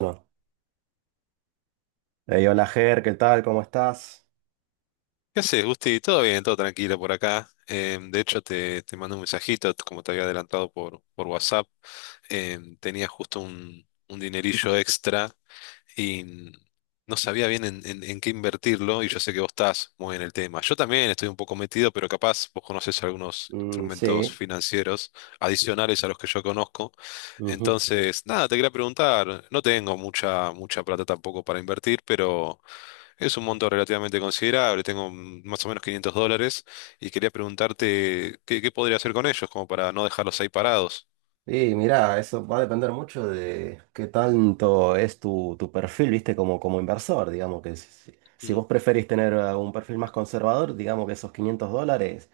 No. Ey, hola Ger, ¿qué tal? ¿Cómo estás? ¿Qué haces, Gusti? Todo bien, todo tranquilo por acá. De hecho, te mando un mensajito, como te había adelantado por WhatsApp. Tenía justo un dinerillo extra y no sabía bien en, en qué invertirlo, y yo sé que vos estás muy en el tema. Yo también estoy un poco metido, pero capaz vos conocés algunos Mm, instrumentos sí. financieros adicionales a los que yo conozco. Ujú. Entonces, nada, te quería preguntar. No tengo mucha, plata tampoco para invertir, pero es un monto relativamente considerable. Tengo más o menos $500 y quería preguntarte qué, podría hacer con ellos, como para no dejarlos ahí parados. Y mira, eso va a depender mucho de qué tanto es tu perfil, viste, como inversor, digamos que si Mm. vos preferís tener un perfil más conservador, digamos que esos 500 dólares,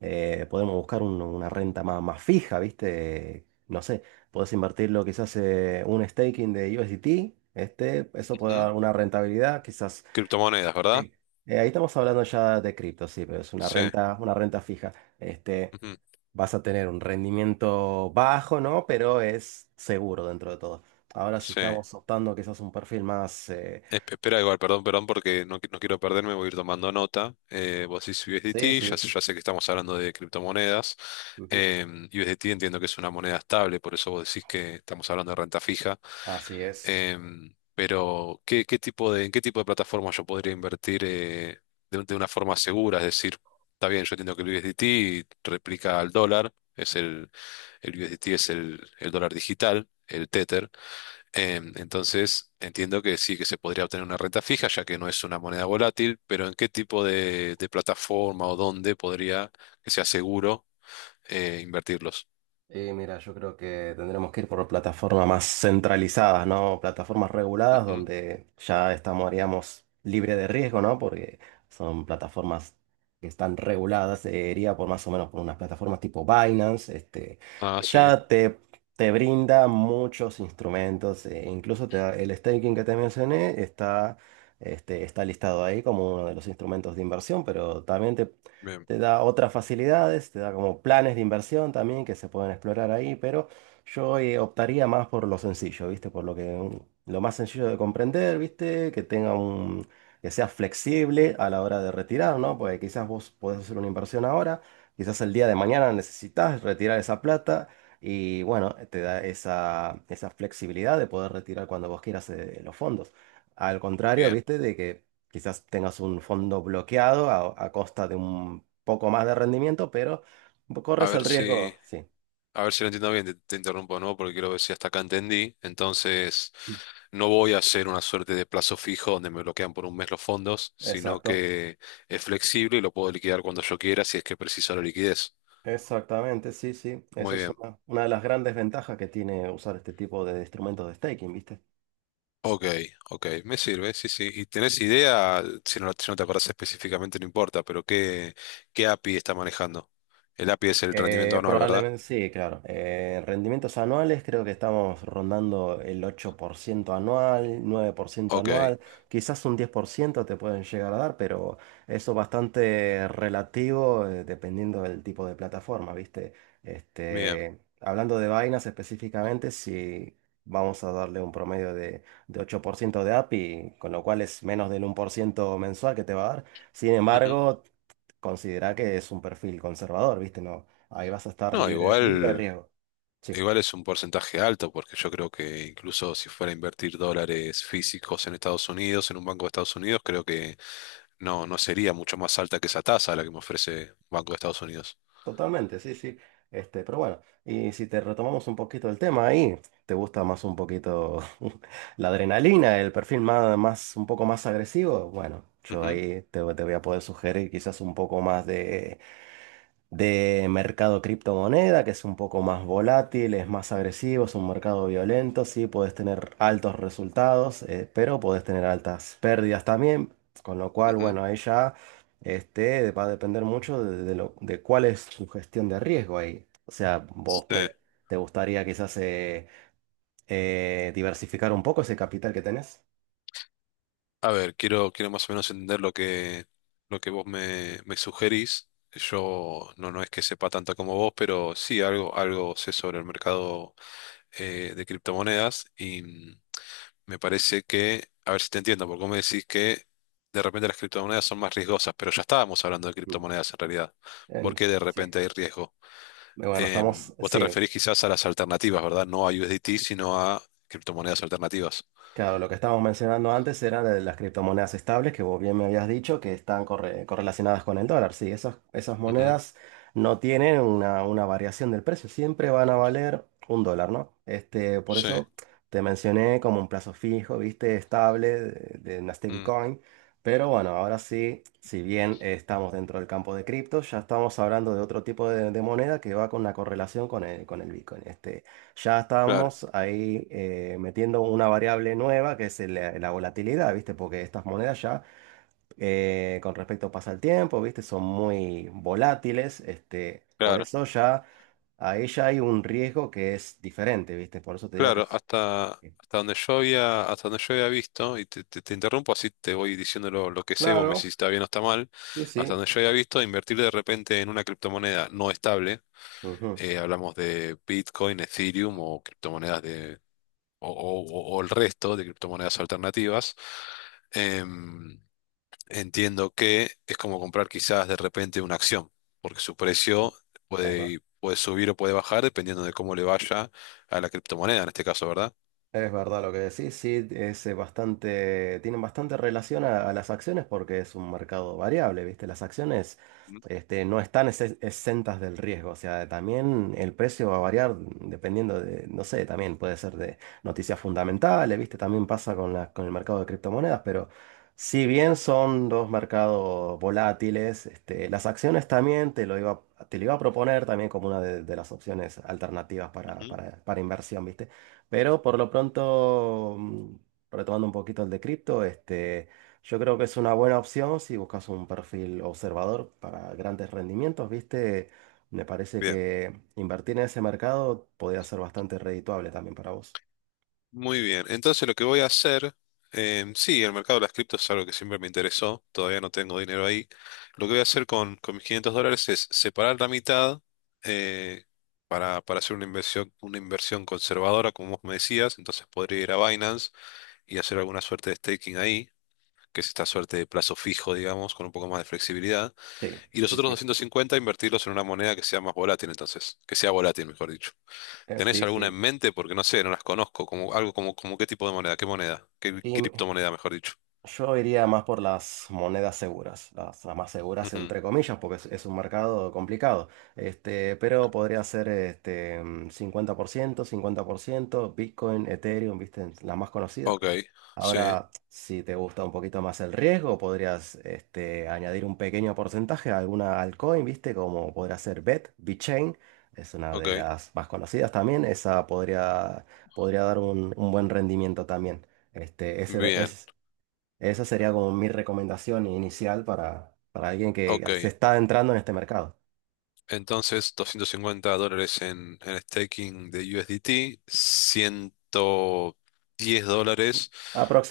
podemos buscar una renta más fija, viste, no sé, podés invertirlo quizás un staking de USDT, eso puede Ujú. dar una rentabilidad, quizás. Criptomonedas, ¿verdad? Bien, ahí estamos hablando ya de cripto, sí, pero es una Sí, renta, una renta fija. Este, ujú, vas a tener un rendimiento bajo, ¿no? Pero es seguro dentro de todo. Ahora si sí. estamos optando quizás un perfil más. Espera, igual, perdón, porque no, no quiero perderme. Voy a ir tomando nota. Vos decís Sí, USDT. Ya, sí. Ya sé que estamos hablando de criptomonedas. Ujú, USDT entiendo que es una moneda estable, por eso vos decís que estamos hablando de renta fija. así es. Pero ¿qué, tipo de, en qué tipo de plataforma yo podría invertir, de, de una forma segura? Es decir, está bien, yo entiendo que el USDT replica al dólar, es el, el, USDT es el dólar digital, el Tether. Entonces, entiendo que sí, que se podría obtener una renta fija, ya que no es una moneda volátil, pero ¿en qué tipo de, plataforma o dónde podría, que sea seguro, invertirlos? Y mira, yo creo que tendremos que ir por plataformas más centralizadas, ¿no? Plataformas reguladas Ujú. donde ya estamos, haríamos libre de riesgo, ¿no? Porque son plataformas que están reguladas, iría por más o menos por unas plataformas tipo Binance, Ah, que sí, ya te brinda muchos instrumentos, incluso el staking que te mencioné está listado ahí como uno de los instrumentos de inversión, pero también bien, te da otras facilidades, te da como planes de inversión también que se pueden explorar ahí, pero yo optaría más por lo sencillo, ¿viste? Por lo que lo más sencillo de comprender, ¿viste? Que tenga un que sea flexible a la hora de retirar, ¿no? Porque quizás vos podés hacer una inversión ahora, quizás el día de mañana necesitas retirar esa plata y bueno, te da esa flexibilidad de poder retirar cuando vos quieras los fondos. Al contrario, bien. ¿viste? De que Quizás tengas un fondo bloqueado a costa de un poco más de rendimiento, pero A corres ver el riesgo, si... sí. A ver si lo entiendo bien, te interrumpo, ¿no? Porque quiero ver si hasta acá entendí. Entonces, no voy a hacer una suerte de plazo fijo donde me bloquean por un mes los fondos, sino Exacto, que es flexible y lo puedo liquidar cuando yo quiera si es que preciso la liquidez. exactamente, sí, sí. Eso Muy es bien. una de las grandes ventajas que tiene usar este tipo de instrumentos de staking, ¿viste? Ok, ok, me sirve, sí, sí. ¿Y tenés idea? Si no, si no te acordás específicamente, no importa, pero ¿qué, API está manejando? El API es el rendimiento Eh, anual, ¿verdad? probablemente sí, claro. Rendimientos anuales creo que estamos rondando el 8% anual, 9% Ok, anual, quizás un 10% te pueden llegar a dar, pero eso es bastante relativo dependiendo del tipo de plataforma, ¿viste? bien. Hablando de Binance específicamente, si vamos a darle un promedio de 8% de API, con lo cual es menos del 1% mensual que te va a dar. Sin Ujú. embargo. Considera que es un perfil conservador, ¿viste? No, ahí vas a estar No, libre, libre de igual. riesgo. Sí, Igual es un porcentaje alto, porque yo creo que incluso si fuera a invertir dólares físicos en Estados Unidos, en un banco de Estados Unidos, creo que no, sería mucho más alta que esa tasa la que me ofrece Banco de Estados Unidos. totalmente, sí, sí. Pero bueno, y si te retomamos un poquito el tema ahí, ¿te gusta más un poquito la adrenalina, el perfil más, un poco más agresivo? Bueno, yo Ujú, ahí te voy a poder sugerir quizás un poco más de mercado criptomoneda, que es un poco más volátil, es más agresivo, es un mercado violento, sí, puedes tener altos resultados, pero puedes tener altas pérdidas también, con lo cual, ujú. bueno, ahí ya va a depender mucho de cuál es tu gestión de riesgo ahí. O sea, Sí. vos te gustaría quizás diversificar un poco ese capital que tenés. A ver, quiero, más o menos entender lo que, vos me sugerís. Yo no es que sepa tanto como vos, pero sí algo sé sobre el mercado, de criptomonedas. Y me parece que, a ver si te entiendo, porque vos me decís que de repente las criptomonedas son más riesgosas, pero ya estábamos hablando de Mm. criptomonedas en realidad. ¿Por En- qué de Sí. repente hay riesgo? Bueno, estamos, Vos te sí, referís quizás a las alternativas, ¿verdad? No a USDT, sino a criptomonedas alternativas. claro, lo que estábamos mencionando antes era de las criptomonedas estables, que vos bien me habías dicho que están correlacionadas con el dólar. Sí, esas Ujú. monedas no tienen una variación del precio, siempre van a valer un dólar, ¿no? Por Sí. eso te mencioné como un plazo fijo, viste, estable de una Mm. stablecoin. Pero bueno, ahora sí, si bien estamos dentro del campo de cripto, ya estamos hablando de otro tipo de moneda que va con una correlación con el Bitcoin. Ya Claro, estábamos ahí metiendo una variable nueva que es la volatilidad, ¿viste? Porque estas monedas ya, con respecto pasa el tiempo, ¿viste? Son muy volátiles, por claro, eso ya ahí ya hay un riesgo que es diferente, ¿viste? Por eso te digo que claro. es... Hasta, eh, hasta donde yo había, hasta donde yo había visto, y te, te interrumpo, así te voy diciendo lo que sé, vos me decís Claro, si está bien o está mal. sí, Hasta sí. donde yo había visto, invertir de repente en una criptomoneda no estable, hablamos de Bitcoin, Ethereum o criptomonedas o el resto de criptomonedas alternativas, em, entiendo que es como comprar quizás de repente una acción, porque su precio Ujú. puede subir o puede bajar dependiendo de cómo le vaya a la criptomoneda en este caso, ¿verdad? Es verdad lo que decís, sí, es bastante, tienen bastante relación a las acciones porque es un mercado variable, ¿viste? Las acciones Mm. No están exentas del riesgo, o sea, también el precio va a variar dependiendo de, no sé, también puede ser de noticias fundamentales, ¿viste? También pasa con con el mercado de criptomonedas, pero si bien son dos mercados volátiles, las acciones también te lo iba a proponer también como una de las opciones alternativas para, Ujú. para para inversión, ¿viste? Pero por lo pronto, retomando un poquito el de cripto, yo creo que es una buena opción si buscas un perfil observador para grandes rendimientos, ¿viste? Me parece Bien. que invertir en ese mercado podría ser bastante redituable también para vos. Muy bien. Entonces lo que voy a hacer, sí, el mercado de las criptos es algo que siempre me interesó, todavía no tengo dinero ahí. Lo que voy a hacer con, mis $500 es separar la mitad, eh, para, hacer una inversión conservadora, como vos me decías. Entonces podría ir a Binance y hacer alguna suerte de staking ahí, que es esta suerte de plazo fijo, digamos, con un poco más de flexibilidad. Sí, Y los sí, otros sí. 250 invertirlos en una moneda que sea más volátil. Entonces, que sea volátil, mejor. Eh, ¿Tenés sí, alguna en sí. mente? Porque no sé, no las conozco. Como, algo como, como qué tipo de moneda, qué Y, criptomoneda, mejor dicho. Yo iría más por las monedas seguras, las más seguras Ujú. entre comillas, porque es un mercado complicado. Pero podría ser 50% 50%, Bitcoin, Ethereum, ¿viste? Las más conocidas. Ok, sí, Ahora, si te gusta un poquito más el riesgo, podrías añadir un pequeño porcentaje a alguna altcoin, ¿viste? Como podría ser BET, BitChain, es una ok, de las más conocidas también. Esa podría dar un buen rendimiento también. Ese bien, es. Esa sería como mi recomendación inicial para alguien ok. que se está adentrando en este mercado. Entonces, $250 en, staking de USDT, $10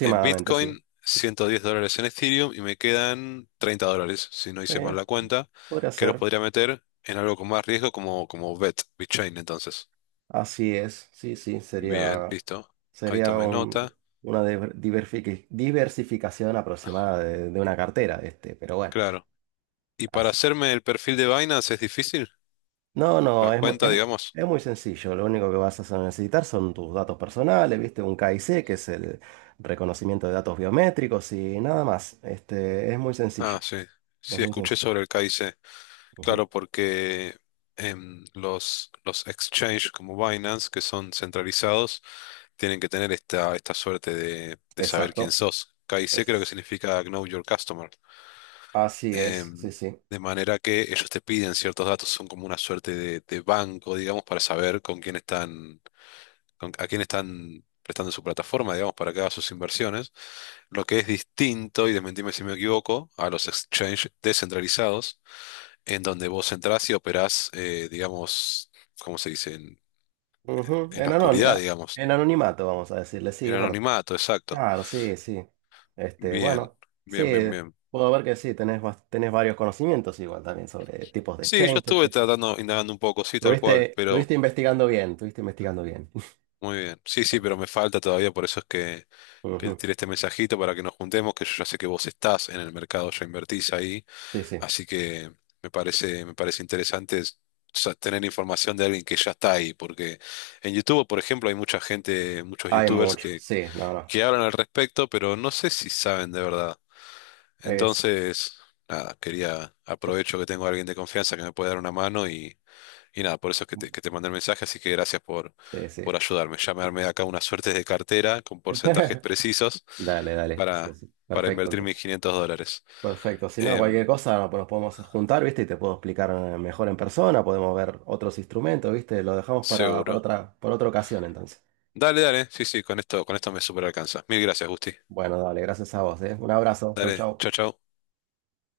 en sí. Bitcoin, $110 en Ethereum y me quedan $30, si no Sí, hice mal la cuenta, podría que los ser. podría meter en algo con más riesgo, como BET, BitChain, entonces. Así es. Sí, sí, Bien, sería, listo. Ahí sería tomé nota. una diversificación aproximada de una cartera, pero bueno, Claro. ¿Y para así. hacerme el perfil de Binance es difícil? No, La no, es muy, cuenta, es muy, digamos. es muy sencillo. Lo único que vas a necesitar son tus datos personales, ¿viste? Un KIC, que es el reconocimiento de datos biométricos y nada más. Es muy sencillo. Ah, sí. Es Sí, muy escuché sencillo. sobre el KIC. Claro, porque los, exchanges como Binance, que son centralizados, tienen que tener esta, suerte de saber quién Exacto. sos. KIC creo que Es, significa Know Your Customer. así es, sí, Em, sí. de manera que ellos te piden ciertos datos, son como una suerte de banco, digamos, para saber con quién están, a quién están prestando su plataforma, digamos, para que haga sus inversiones. Lo que es distinto, y desmentime si me equivoco, a los exchanges descentralizados, en donde vos entrás y operás, digamos, ¿cómo se dice? Ujú. En la En oscuridad, anónima- digamos, en anonimato, vamos a decirle, sí, en es verdad. anonimato, exacto. Claro, sí, sí. Este, Bien, bueno, sí, bien, bien, bien. puedo ver que sí, tenés varios conocimientos igual también sobre tipos de Sí, yo exchange. estuve tratando, indagando un poco, sí, tal cual, Estuviste, pero estuviste investigando bien, estuviste investigando bien. muy bien. Sí, sí, pero me falta todavía, por eso es que, te Ujú. tiré este mensajito para que nos juntemos, que yo ya sé que vos estás en el mercado, ya invertís ahí. Sí, sí. Así que me parece interesante tener información de alguien que ya está ahí, porque en YouTube, por ejemplo, hay mucha gente, muchos Hay YouTubers mucho, que, sí, no, no. que hablan al respecto, pero no sé si saben de verdad. Es, Entonces, nada, quería, yo- aprovecho que tengo a alguien de confianza que me puede dar una mano. Y y nada, por eso es que te mandé el mensaje, así que gracias por, sí, sí. por ayudarme. Ya me armé acá una suerte de cartera con porcentajes precisos Dale, dale. Sí, para, sí. para Perfecto, invertir mis entonces. $500. Perfecto, si no, cualquier Em, cosa no, pues nos podemos juntar, ¿viste? Y te puedo explicar mejor en persona, podemos ver otros instrumentos, ¿viste? Lo dejamos para, para Seguro. otra, para otra ocasión entonces. Dale, dale. Sí, sí, con esto, me super alcanza. Mil gracias, Gusti. Bueno, dale, gracias a vos, ¿eh? Un abrazo, chau, Dale, chau. chau, chau.